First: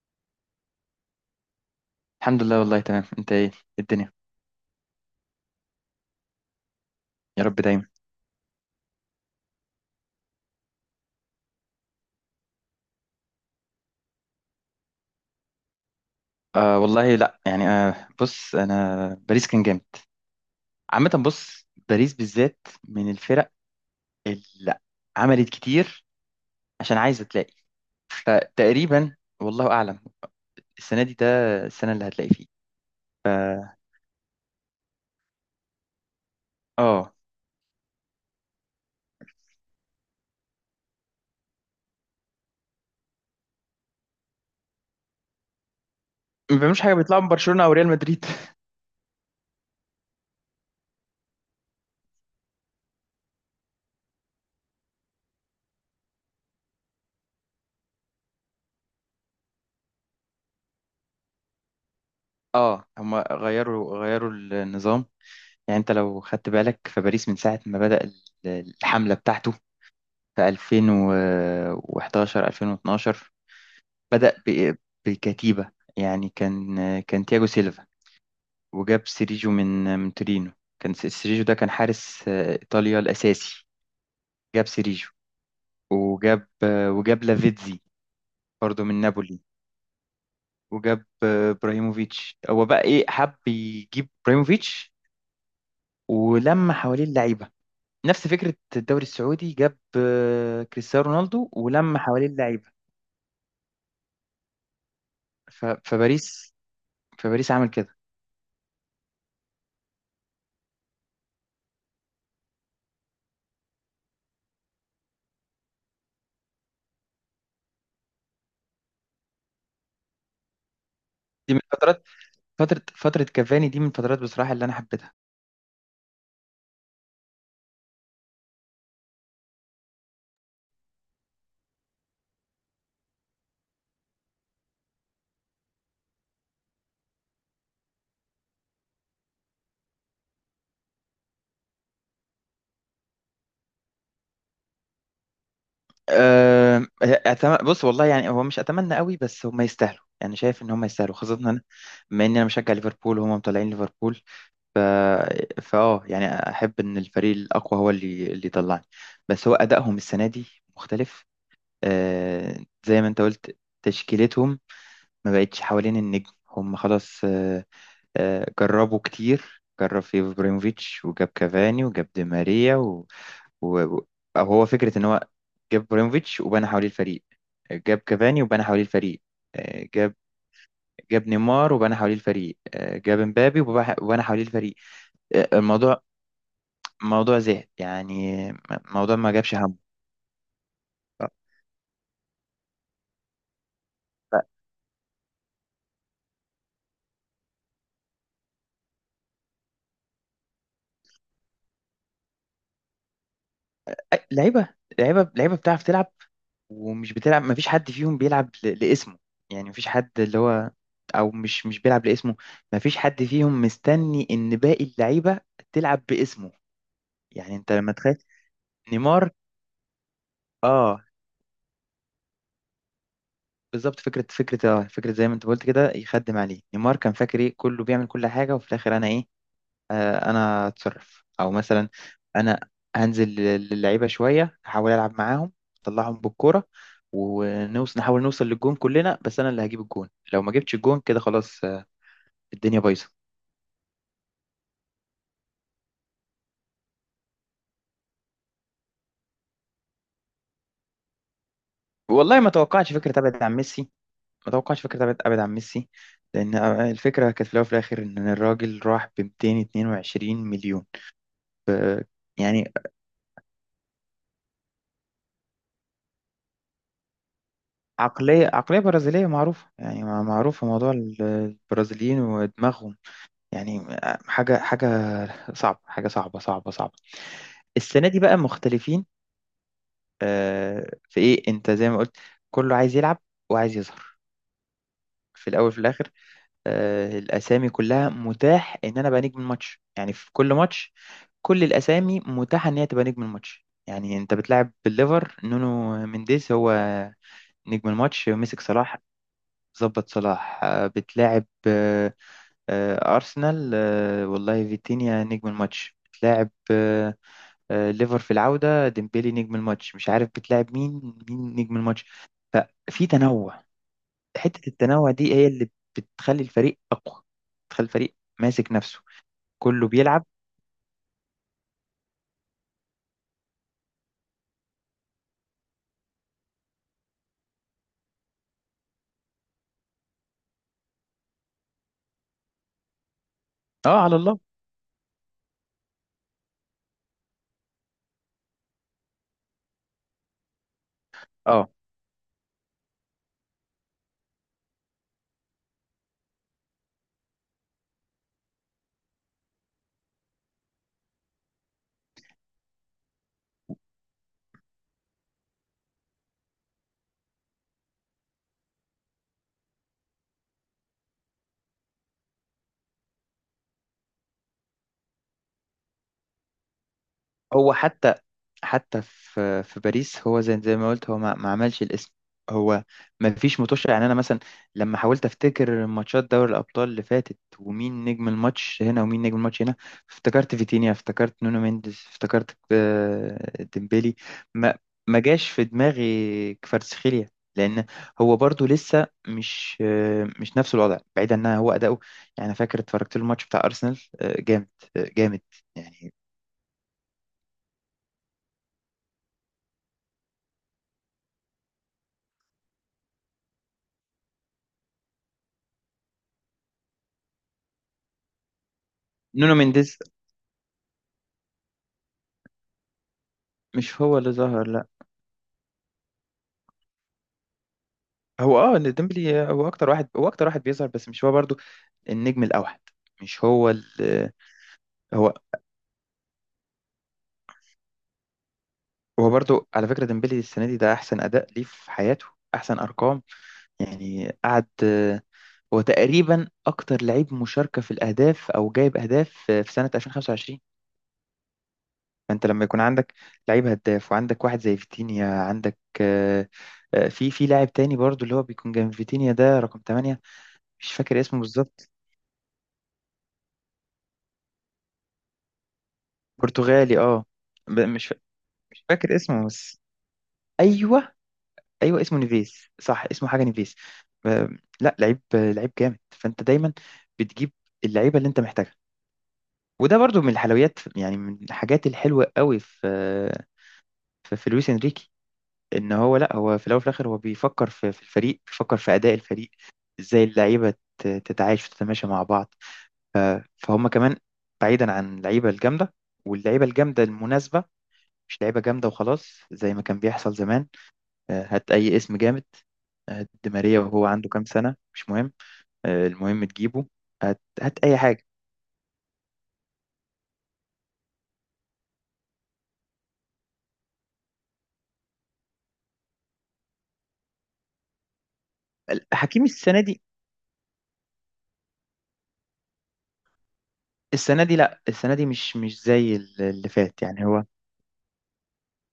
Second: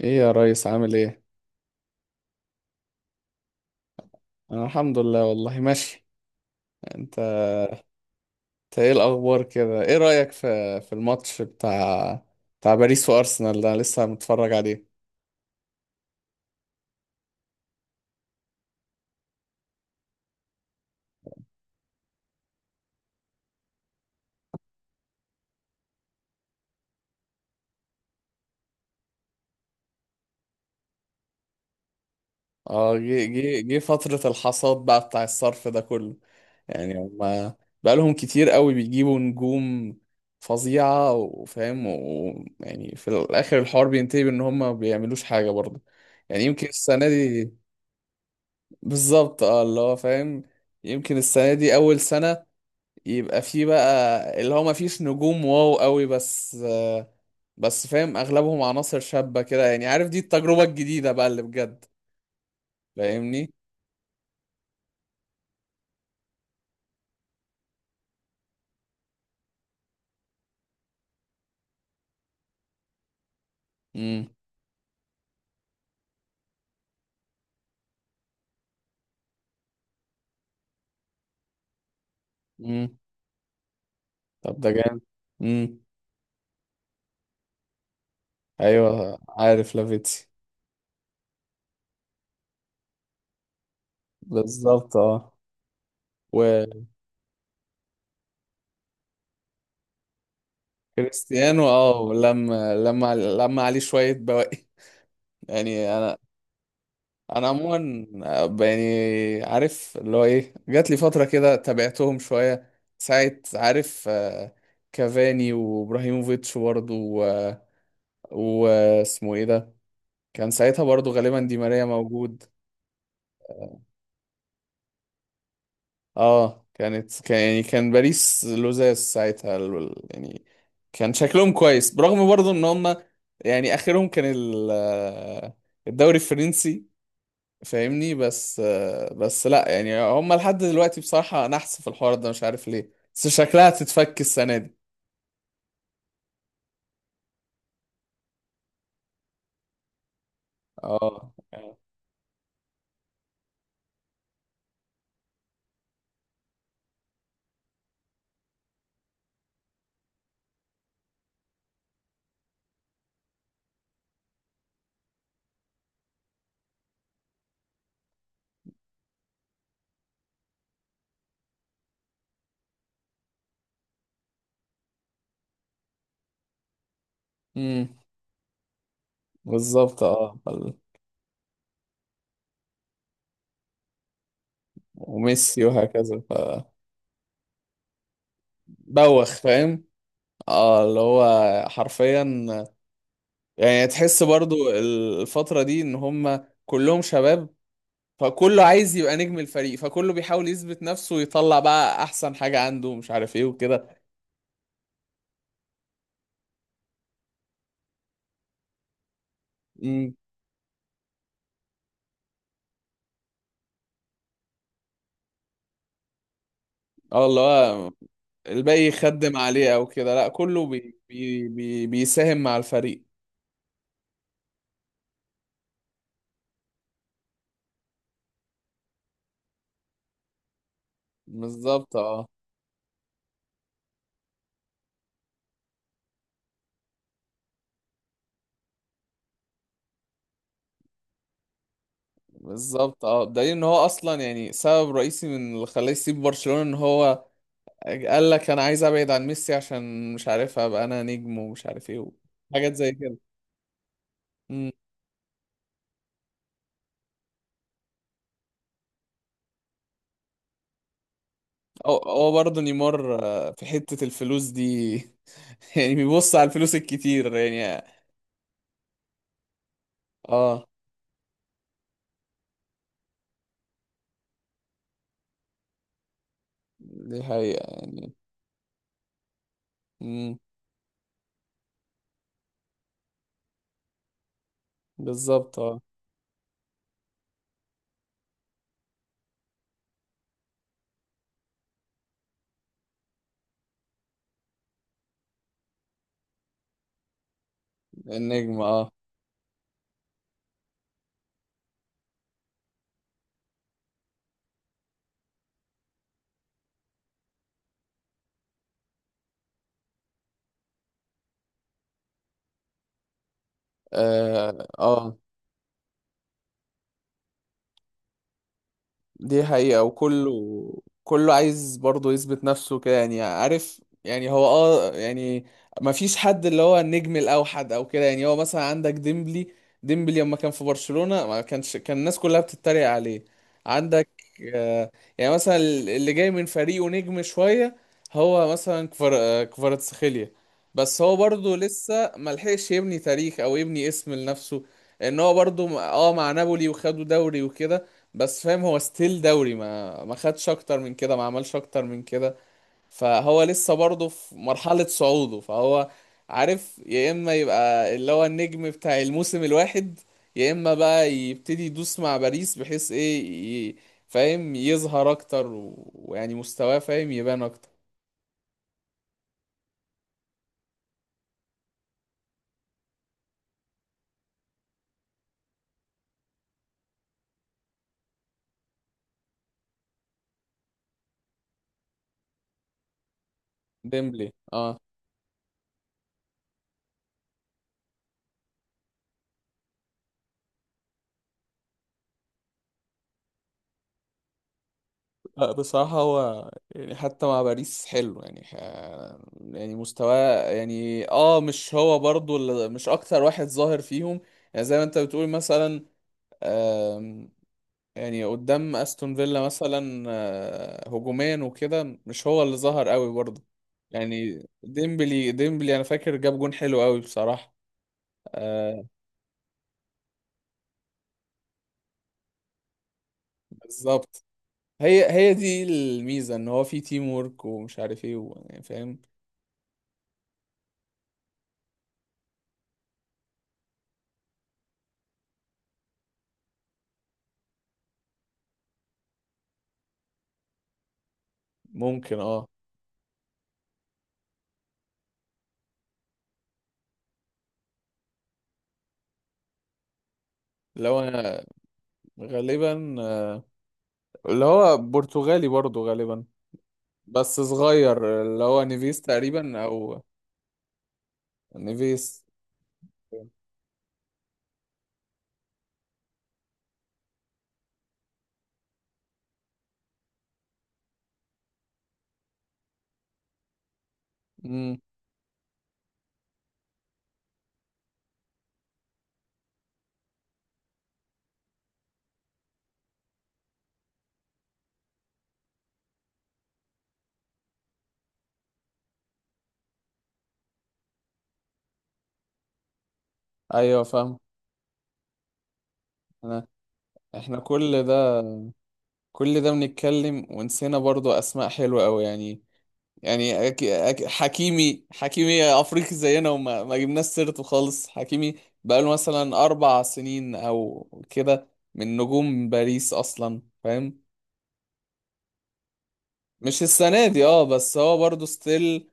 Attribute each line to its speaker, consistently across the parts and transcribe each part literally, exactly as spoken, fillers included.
Speaker 1: ايه يا ريس، عامل ايه؟
Speaker 2: الحمد لله، والله تمام. انت ايه، إيه الدنيا؟
Speaker 1: انا الحمد لله والله ماشي. انت؟
Speaker 2: يا رب دايما.
Speaker 1: إنت ايه الاخبار كده؟ ايه رايك في في الماتش بتاع بتاع باريس وارسنال ده؟ أنا لسه متفرج عليه.
Speaker 2: آه والله، لا يعني، آه بص، انا باريس كان جامد عامة. بص، باريس بالذات من الفرق اللي عملت كتير عشان عايزة تلاقي، فتقريبا والله اعلم السنة دي، ده السنة اللي هتلاقي فيه.
Speaker 1: اه، جه جه جه فتره الحصاد بقى بتاع الصرف ده كله، يعني
Speaker 2: اه،
Speaker 1: هما بقى لهم كتير قوي بيجيبوا نجوم فظيعه، وفاهم، ويعني في الاخر الحوار بينتهي بان هما ما بيعملوش حاجه برضه. يعني
Speaker 2: ما
Speaker 1: يمكن
Speaker 2: بيعملوش حاجة،
Speaker 1: السنه
Speaker 2: بيطلعوا من
Speaker 1: دي.
Speaker 2: برشلونة او ريال مدريد.
Speaker 1: بالظبط، اه، اللي هو فاهم. يمكن السنه دي اول سنه يبقى في بقى اللي هو ما فيش نجوم واو قوي، بس آه، بس فاهم اغلبهم عناصر شابة كده، يعني عارف، دي التجربة الجديدة بقى اللي بجد.
Speaker 2: اه، هم
Speaker 1: فاهمني.
Speaker 2: غيروا غيروا النظام. يعني انت لو خدت بالك، فباريس من ساعة ما بدأ ال- الحملة بتاعته في ألفين وحداشر ألفين واتناشر،
Speaker 1: امم.
Speaker 2: بدأ ب- بكتيبة. يعني كان كان تياجو سيلفا، وجاب سيريجو من من تورينو. كان س- سيريجو ده كان حارس آه،
Speaker 1: امم.
Speaker 2: إيطاليا الأساسي.
Speaker 1: طب
Speaker 2: جاب
Speaker 1: ده جامد.
Speaker 2: سيريجو،
Speaker 1: امم.
Speaker 2: وجاب آه، وجاب لافيتزي برضه من
Speaker 1: ايوه
Speaker 2: نابولي.
Speaker 1: عارف لافيتسي.
Speaker 2: وجاب آه، ابراهيموفيتش. هو بقى ايه، حب يجيب ابراهيموفيتش
Speaker 1: بالظبط، اه.
Speaker 2: ولما حواليه اللعيبة، نفس فكرة الدوري السعودي. جاب آه، كريستيانو رونالدو
Speaker 1: وكريستيانو
Speaker 2: ولما
Speaker 1: اه
Speaker 2: حواليه اللعيبة.
Speaker 1: لما لما لما عليه شوية بواقي
Speaker 2: ف-
Speaker 1: يعني انا
Speaker 2: فباريس
Speaker 1: انا
Speaker 2: فباريس عمل كده.
Speaker 1: عموما، ب- يعني عارف اللي هو ايه، جات لي فتره كده تابعتهم شويه ساعه، عارف، آه، كافاني وابراهيموفيتش برضه. واسمه ايه ده؟ كان ساعتها برضه غالبا
Speaker 2: دي
Speaker 1: دي
Speaker 2: من
Speaker 1: ماريا
Speaker 2: فترات،
Speaker 1: موجود.
Speaker 2: فترة فترة كافاني دي من الفترات بصراحة اللي أنا حبيتها.
Speaker 1: اه، كانت كان يعني كان باريس لوزاس ساعتها، ال- ال- يعني كان شكلهم كويس، برغم برضه ان هم يعني اخرهم كان ال- آه، الدوري الفرنسي. فاهمني، بس آه، بس لا يعني هم لحد دلوقتي بصراحة نحس في الحوار ده، مش عارف ليه، بس شكلها هتتفك السنة دي.
Speaker 2: أه، أتم... بص، والله يعني هو مش اتمنى قوي، بس هم يستاهلوا. يعني شايف ان هم يستاهلوا،
Speaker 1: اه.
Speaker 2: خاصه إن انا، بما اني انا مشجع ليفربول وهم مطلعين ليفربول. ف فاه يعني احب ان الفريق الاقوى هو اللي اللي يطلعني. بس هو ادائهم السنه دي مختلف. أه، زي ما انت قلت تشكيلتهم ما بقتش حوالين النجم، هم خلاص. أه، أه، جربوا كتير. جرب في ابراهيموفيتش، وجاب كافاني، وجاب دي ماريا و... و- أو هو فكرة إن هو جاب ابراهيموفيتش وبنى حواليه الفريق،
Speaker 1: امم.
Speaker 2: جاب كافاني وبنى حواليه الفريق، آه،
Speaker 1: بالظبط،
Speaker 2: جاب
Speaker 1: اه. بل-
Speaker 2: جاب نيمار وبنى حواليه الفريق، آه، جاب مبابي وبح- وبنى حواليه الفريق. آه،
Speaker 1: وميسي
Speaker 2: الموضوع،
Speaker 1: وهكذا، ف.
Speaker 2: موضوع زهق يعني. م- موضوع
Speaker 1: بوخ
Speaker 2: ما جابش همه.
Speaker 1: فاهم. اه، اللي هو حرفيا، يعني تحس
Speaker 2: ف-
Speaker 1: برضو الفترة دي ان هم كلهم شباب. فكله عايز يبقى نجم الفريق، فكله بيحاول يثبت نفسه ويطلع بقى احسن حاجة عنده، مش عارف ايه وكده.
Speaker 2: أي- لعيبة، لعيبة لعيبة بتعرف تلعب ومش بتلعب. ما فيش حد فيهم بيلعب ل- لاسمه. يعني ما فيش حد
Speaker 1: امم.
Speaker 2: اللي هو، او مش مش بيلعب لاسمه. ما فيش حد فيهم مستني ان باقي اللعيبة تلعب باسمه.
Speaker 1: اه، اللي
Speaker 2: يعني انت
Speaker 1: هو
Speaker 2: لما تخيل
Speaker 1: الباقي
Speaker 2: نيمار.
Speaker 1: يخدم عليه او كده؟ لا، كله بي
Speaker 2: اه،
Speaker 1: بي بي بيساهم مع الفريق.
Speaker 2: بالظبط. فكرة فكرة اه فكرة زي ما انت قلت كده، يخدم عليه نيمار. كان فاكر ايه، كله بيعمل كل حاجة، وفي الآخر أنا ايه، آه أنا أتصرف. أو مثلا
Speaker 1: بالظبط، اه.
Speaker 2: أنا هنزل لل- للعيبة شوية، أحاول ألعب معاهم، أطلعهم بالكورة، ونوصل نحاول نوصل للجون كلنا، بس أنا اللي هجيب الجون. لو ما جبتش الجون كده خلاص، آه، الدنيا
Speaker 1: بالظبط، اه،
Speaker 2: بايظة.
Speaker 1: بدليل ان هو اصلا يعني سبب رئيسي من اللي خلاه يسيب برشلونة ان هو قال لك انا عايز ابعد عن ميسي، عشان مش عارف ابقى انا نجم، ومش عارف ايه،
Speaker 2: والله ما
Speaker 1: حاجات زي
Speaker 2: توقعتش
Speaker 1: كده.
Speaker 2: فكرة أبعد عن ميسي. ما
Speaker 1: امم.
Speaker 2: توقعتش فكرة أبعد أبعد عن ميسي، لأن آه، الفكرة كانت في الأول وفي الآخر إن الراجل راح ب مئتين واتنين وعشرين مليون.
Speaker 1: هو هو برضه
Speaker 2: يعني
Speaker 1: نيمار آه، في حتة الفلوس دي يعني بيبص على الفلوس الكتير يعني.
Speaker 2: عقلية عقلية برازيلية معروفة. يعني مع-
Speaker 1: اه،
Speaker 2: معروفة موضوع ال- البرازيليين ودماغهم. يعني حاجة حاجة صعبة، حاجة صعبة صعبة صعبة.
Speaker 1: دي حقيقة
Speaker 2: السنة
Speaker 1: يعني.
Speaker 2: دي بقى مختلفين.
Speaker 1: امم.
Speaker 2: آه، في إيه، أنت زي ما قلت كله عايز يلعب وعايز يظهر في
Speaker 1: بالظبط،
Speaker 2: الأول في
Speaker 1: اه.
Speaker 2: الآخر. آه، الأسامي كلها متاح إن أنا أبقى نجم الماتش، يعني في كل ماتش كل الأسامي متاحة إن هي تبقى نجم الماتش. يعني أنت بتلعب بالليفر، نونو مينديز هو نجم الماتش، مسك
Speaker 1: النجم، اه.
Speaker 2: صلاح، ظبط صلاح. آه، بتلاعب آه، آه، أرسنال، آه، والله فيتينيا نجم الماتش. بتلاعب آه، آه، ليفر في العودة، ديمبلي نجم الماتش. مش عارف بتلاعب مين مين نجم الماتش. ففي تنوع.
Speaker 1: اه،
Speaker 2: حتة التنوع
Speaker 1: آه.
Speaker 2: دي هي اللي بتخلي الفريق أقوى، بتخلي الفريق ماسك نفسه،
Speaker 1: دي حقيقة.
Speaker 2: كله بيلعب.
Speaker 1: وكله، كله عايز برضه يثبت نفسه كده، يعني عارف، يعني هو اه يعني ما فيش حد اللي هو النجم الأوحد أو كده. يعني هو مثلا عندك ديمبلي. ديمبلي لما كان في برشلونة ما كانش كان الناس كلها بتتريق عليه.
Speaker 2: اه
Speaker 1: عندك
Speaker 2: على الله.
Speaker 1: آه، يعني مثلا اللي جاي من فريقه نجم شوية، هو مثلا كفر آه، كفاراتسخيليا، بس هو برضه
Speaker 2: اه،
Speaker 1: لسه ملحقش يبني تاريخ أو يبني اسم لنفسه. ان هو برضه م- اه مع نابولي وخدوا دوري وكده، بس فاهم هو ستيل دوري، ما ما خدش اكتر من كده، ما عملش اكتر من كده. فهو لسه برضه في مرحلة صعوده، فهو عارف، يا اما يبقى اللي هو النجم بتاع الموسم الواحد، يا اما بقى يبتدي يدوس مع باريس بحيث ايه، ي- فاهم، يظهر اكتر و- ويعني مستواه فاهم يبان اكتر.
Speaker 2: هو حتى، حتى في في باريس هو زي زي ما قلت، هو ما, ما عملش الاسم. هو ما فيش متوشة. يعني انا مثلا لما حاولت افتكر ماتشات دوري الابطال اللي فاتت، ومين نجم الماتش هنا ومين نجم الماتش هنا، افتكرت فيتينيا، افتكرت نونو مينديز، افتكرت آه، ديمبيلي.
Speaker 1: ديمبلي، اه.
Speaker 2: ما ما جاش في دماغي كفاراتسخيليا، لان هو برضو لسه مش آه، مش نفس الوضع، بعيدا ان هو اداؤه. يعني أنا فاكر اتفرجت له الماتش بتاع ارسنال، آه، جامد، آه، جامد.
Speaker 1: لا بصراحة
Speaker 2: يعني
Speaker 1: هو يعني حتى مع باريس حلو، يعني ح- يعني مستواه يعني اه، مش هو برضو اللي- مش اكتر واحد ظاهر فيهم. يعني زي ما انت بتقول مثلا، آم، يعني قدام استون فيلا
Speaker 2: نونو مينديز
Speaker 1: مثلا آه، هجوميا وكده مش هو اللي ظهر قوي برضو.
Speaker 2: مش هو اللي
Speaker 1: يعني
Speaker 2: ظهر، لا.
Speaker 1: ديمبلي، ديمبلي انا فاكر جاب جون حلو قوي بصراحة،
Speaker 2: هو اه،
Speaker 1: آه،
Speaker 2: إن ديمبلي هو اكتر واحد، هو اكتر واحد بيظهر، بس مش هو برضو النجم الاوحد، مش هو ال.
Speaker 1: بالظبط. هي
Speaker 2: هو
Speaker 1: هي دي الميزة، ان هو في تيم وورك ومش عارف ايه و- يعني فاهم.
Speaker 2: هو برضو على فكرة ديمبلي السنة دي ده احسن اداء ليه في حياته، احسن ارقام. يعني قعد، هو تقريبا اكتر لعيب مشاركة في الاهداف او جايب اهداف في في سنة ألفين وخمسة وعشرين.
Speaker 1: ممكن، اه.
Speaker 2: فانت لما يكون عندك لعيب هداف، وعندك واحد زي فيتينيا، عندك آه، آه، في في لاعب تاني برضو اللي هو بيكون جنب فيتينيا ده رقم تمنية، مش
Speaker 1: لو
Speaker 2: فاكر اسمه
Speaker 1: انا،
Speaker 2: بالظبط.
Speaker 1: غالبا آه، اللي هو برتغالي برضو، غالبا،
Speaker 2: برتغالي اه.
Speaker 1: بس
Speaker 2: ب- مش فا-
Speaker 1: صغير، اللي هو
Speaker 2: مش
Speaker 1: نيفيس
Speaker 2: فاكر اسمه،
Speaker 1: تقريبا،
Speaker 2: بس
Speaker 1: او
Speaker 2: ايوه، ايوه اسمه
Speaker 1: نيفيس.
Speaker 2: نيفيز صح، اسمه حاجه نيفيز. ب- لا، لعيب لعيب جامد. فانت دايما بتجيب اللعيبه اللي انت محتاجها. وده برضو من الحلويات، يعني من الحاجات الحلوه قوي في في, في لويس
Speaker 1: امم.
Speaker 2: انريكي. ان هو لا، هو في الاول وفي الاخر هو بيفكر في, في الفريق، بيفكر في اداء الفريق، ازاي اللعيبه ت- تتعايش وتتماشى مع بعض. فهم كمان، بعيدا عن اللعيبه الجامده، واللعيبه الجامده المناسبه، مش لعيبه جامده وخلاص زي ما كان بيحصل زمان. آه، هات أي اسم جامد، آه، هات دي ماريا
Speaker 1: ايوه
Speaker 2: وهو
Speaker 1: فاهم.
Speaker 2: عنده كام سنة، مش مهم. آه، المهم
Speaker 1: انا،
Speaker 2: تجيبه.
Speaker 1: احنا
Speaker 2: هات هات
Speaker 1: كل
Speaker 2: أي
Speaker 1: ده،
Speaker 2: حاجة.
Speaker 1: كل ده بنتكلم ونسينا برضو اسماء حلوه قوي يعني. يعني أك... أك... حكيمي، حكيمي افريقي زينا وما ما جبناش سيرته خالص. حكيمي بقاله
Speaker 2: حكيمي
Speaker 1: مثلا
Speaker 2: السنة
Speaker 1: اربع
Speaker 2: دي،
Speaker 1: سنين او كده من نجوم باريس اصلا، فاهم؟
Speaker 2: السنة دي لأ، السنة دي مش مش زي ال-
Speaker 1: مش
Speaker 2: اللي فات.
Speaker 1: السنه دي،
Speaker 2: يعني
Speaker 1: اه،
Speaker 2: هو،
Speaker 1: بس هو برضو ستيل،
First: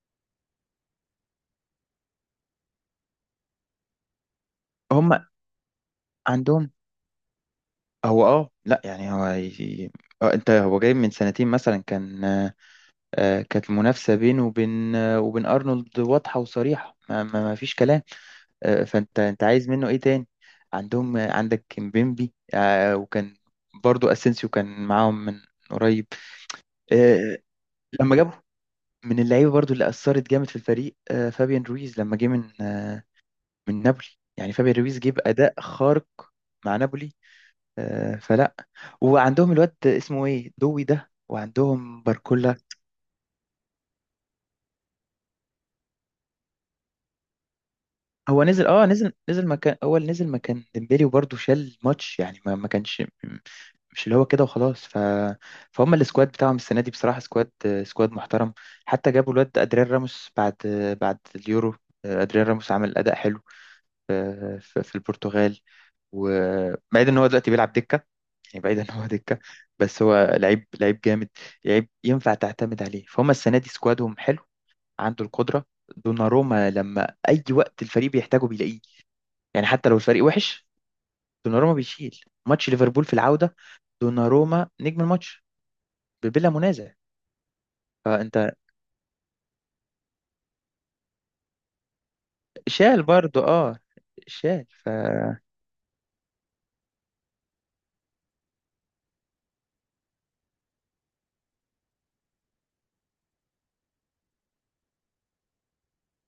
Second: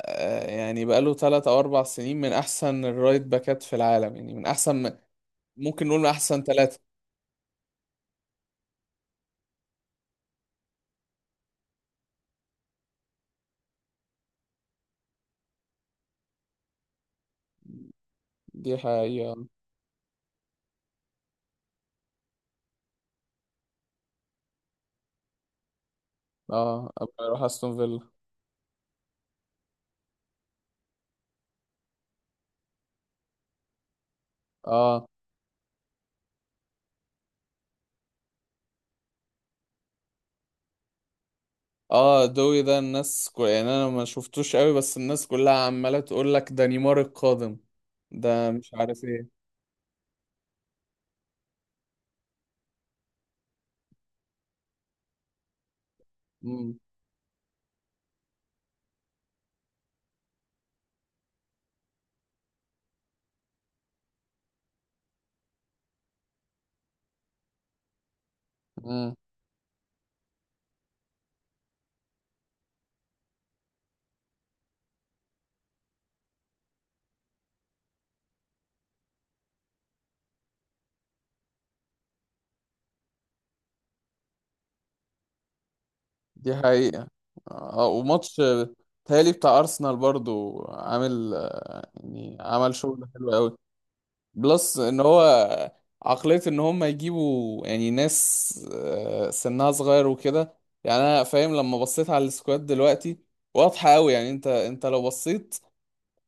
Speaker 1: آه، يعني بقاله ثلاث او اربع سنين من احسن الرايت باكات في العالم، يعني من احسن،
Speaker 2: هم
Speaker 1: ممكن نقول من احسن
Speaker 2: عندهم.
Speaker 1: ثلاثة.
Speaker 2: هو اه لأ، يعني هو ي- اه، انت هو جاي من سنتين مثلا، كان آه، آه، كانت المنافسة بينه وبين آه، وبين أرنولد واضحة وصريحة، ما ما ما فيش كلام.
Speaker 1: دي
Speaker 2: آه، فانت
Speaker 1: حقيقة.
Speaker 2: انت عايز منه ايه تاني، عندهم آه، عندك كيمبيمبي آه، وكان برضو اسينسيو كان معاهم من قريب.
Speaker 1: اه، ابقى
Speaker 2: آه،
Speaker 1: اروح استون فيلا.
Speaker 2: لما جابوا من اللعيبه برضو اللي اثرت جامد في الفريق، آه، فابيان رويز لما جه من آه، من نابولي. يعني فابيان رويز
Speaker 1: اه.
Speaker 2: جه باداء خارق مع نابولي. آه، فلا، وعندهم الواد اسمه ايه، دوي ده، وعندهم
Speaker 1: اه،
Speaker 2: باركولا.
Speaker 1: دوي ده الناس كو... يعني انا ما شفتوش قوي، بس الناس كلها عمالة تقول لك ده نيمار القادم،
Speaker 2: هو
Speaker 1: ده
Speaker 2: نزل،
Speaker 1: مش
Speaker 2: اه،
Speaker 1: عارف
Speaker 2: نزل
Speaker 1: ايه.
Speaker 2: نزل مكان اول، نزل مكان ديمبلي، وبرضه شال ماتش. يعني ما ما كانش مش اللي هو كده وخلاص. ف فهم السكواد بتاعهم
Speaker 1: امم.
Speaker 2: السنه دي بصراحه، سكواد سكواد محترم. حتى جابوا الواد ادريان راموس بعد، بعد اليورو. ادريان راموس عمل اداء حلو في في البرتغال. وبعيد ان هو دلوقتي بيلعب دكه، يعني بعيد ان هو
Speaker 1: امم.
Speaker 2: دكه. بس هو لعيب لعيب جامد، لعيب ينفع تعتمد عليه. فهم السنه دي سكوادهم حلو، عنده القدره. دوناروما، لما اي وقت الفريق بيحتاجه بيلاقيه. يعني حتى لو الفريق وحش، دوناروما بيشيل. ماتش ليفربول في العودة، دوناروما نجم الماتش بلا
Speaker 1: دي
Speaker 2: منازع.
Speaker 1: حقيقة. اه، وماتش
Speaker 2: فانت،
Speaker 1: تهيألي بتاع ارسنال برضو عامل آه، يعني عمل
Speaker 2: شال
Speaker 1: شغل حلو
Speaker 2: برضو
Speaker 1: قوي.
Speaker 2: اه، شال.
Speaker 1: بلس
Speaker 2: ف
Speaker 1: ان هو عقلية ان هم يجيبوا يعني ناس آه، سنها صغير وكده. يعني انا فاهم لما بصيت على السكواد دلوقتي، واضحة قوي، يعني انت، انت لو بصيت،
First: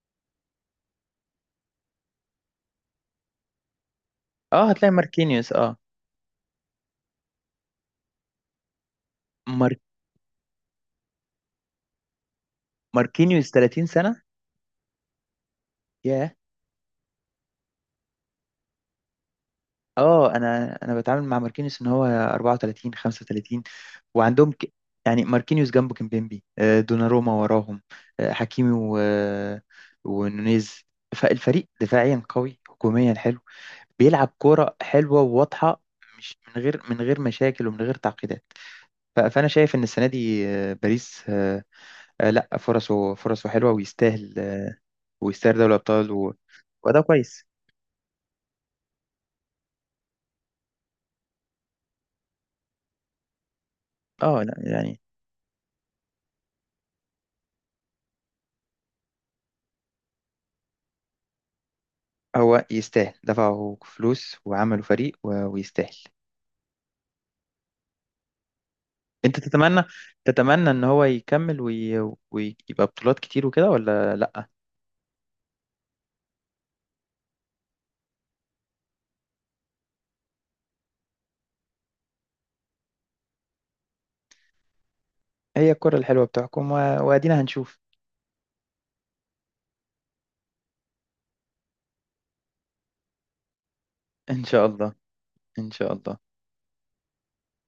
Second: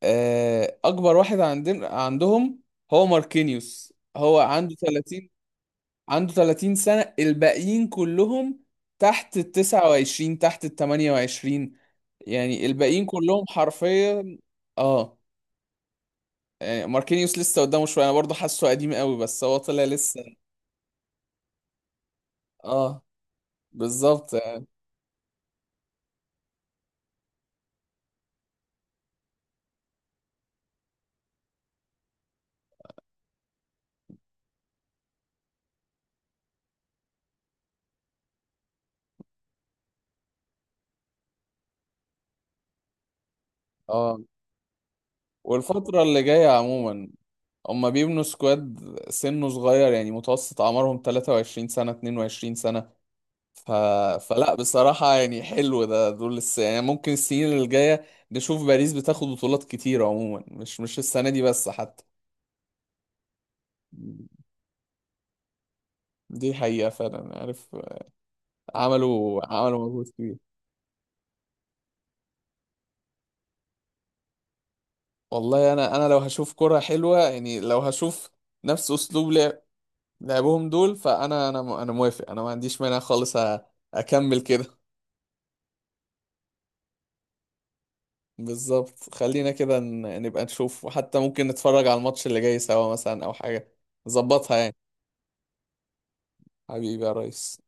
Speaker 1: آه، اكبر واحد عندنا عندهم هو ماركينيوس. هو
Speaker 2: اه،
Speaker 1: عنده
Speaker 2: هتلاقي
Speaker 1: ثلاثين،
Speaker 2: ماركينيوس. اه،
Speaker 1: عنده ثلاثين سنة. الباقيين كلهم تحت ال
Speaker 2: مار...
Speaker 1: تسعة وعشرين، تحت ال تمنية وعشرين. يعني الباقيين كلهم
Speaker 2: ماركينيوس تلاتين سنة،
Speaker 1: حرفيا. اه،
Speaker 2: ياه.
Speaker 1: يعني ماركينيوس لسه قدامه شويه، انا برضه حاسه قديم قوي بس هو طلع لسه.
Speaker 2: اه، انا انا بتعامل مع ماركينيوس ان هو أربعة وثلاثين
Speaker 1: اه،
Speaker 2: خمسة وثلاثين.
Speaker 1: بالظبط
Speaker 2: وعندهم
Speaker 1: يعني.
Speaker 2: ك... يعني ماركينيوس جنبه كيمبيمبي، آه، دوناروما وراهم، آه، حكيمي و... آه، ونونيز. فالفريق دفاعيا قوي، هجوميا حلو، بيلعب كورة حلوة وواضحة، مش من غير من غير مشاكل ومن غير تعقيدات. ف- فأنا شايف إن السنة دي آه، باريس آه، آه، لا، فرصه فرصه حلوة
Speaker 1: اه،
Speaker 2: ويستاهل، آه، ويستاهل دوري
Speaker 1: والفترة
Speaker 2: الأبطال
Speaker 1: اللي
Speaker 2: و-
Speaker 1: جاية
Speaker 2: وده
Speaker 1: عموما
Speaker 2: كويس.
Speaker 1: هما بيبنوا سكواد سنه صغير، يعني متوسط أعمارهم تلاتة وعشرين سنة، اتنين وعشرين سنة. ف...
Speaker 2: اه
Speaker 1: فلا
Speaker 2: لا يعني،
Speaker 1: بصراحة يعني حلو ده، دول لسه، يعني ممكن السنين اللي جاية نشوف باريس بتاخد بطولات كتير عموما، مش مش السنة دي بس حتى.
Speaker 2: هو يستاهل، دفعوا فلوس وعملوا فريق و- ويستاهل.
Speaker 1: دي حقيقة فعلا، عارف.
Speaker 2: أنت
Speaker 1: عملوا
Speaker 2: تتمنى،
Speaker 1: عملوا مجهود كبير.
Speaker 2: تتمنى إن هو يكمل وي- ويبقى بطولات كتير وكده ولا لا؟
Speaker 1: والله أنا، أنا لو هشوف كرة حلوة، يعني لو هشوف نفس أسلوب لعب لعبهم دول، فانا، انا م- انا موافق، انا ما عنديش مانع خالص. أ- اكمل كده.
Speaker 2: هي الكرة الحلوة بتحكم، و- وأدينا هنشوف.
Speaker 1: بالظبط، خلينا كده ن- نبقى نشوف، وحتى ممكن نتفرج على الماتش اللي جاي سوا مثلا او حاجة
Speaker 2: إن
Speaker 1: نظبطها
Speaker 2: شاء
Speaker 1: يعني.
Speaker 2: الله، إن شاء الله.
Speaker 1: حبيبي يا ريس.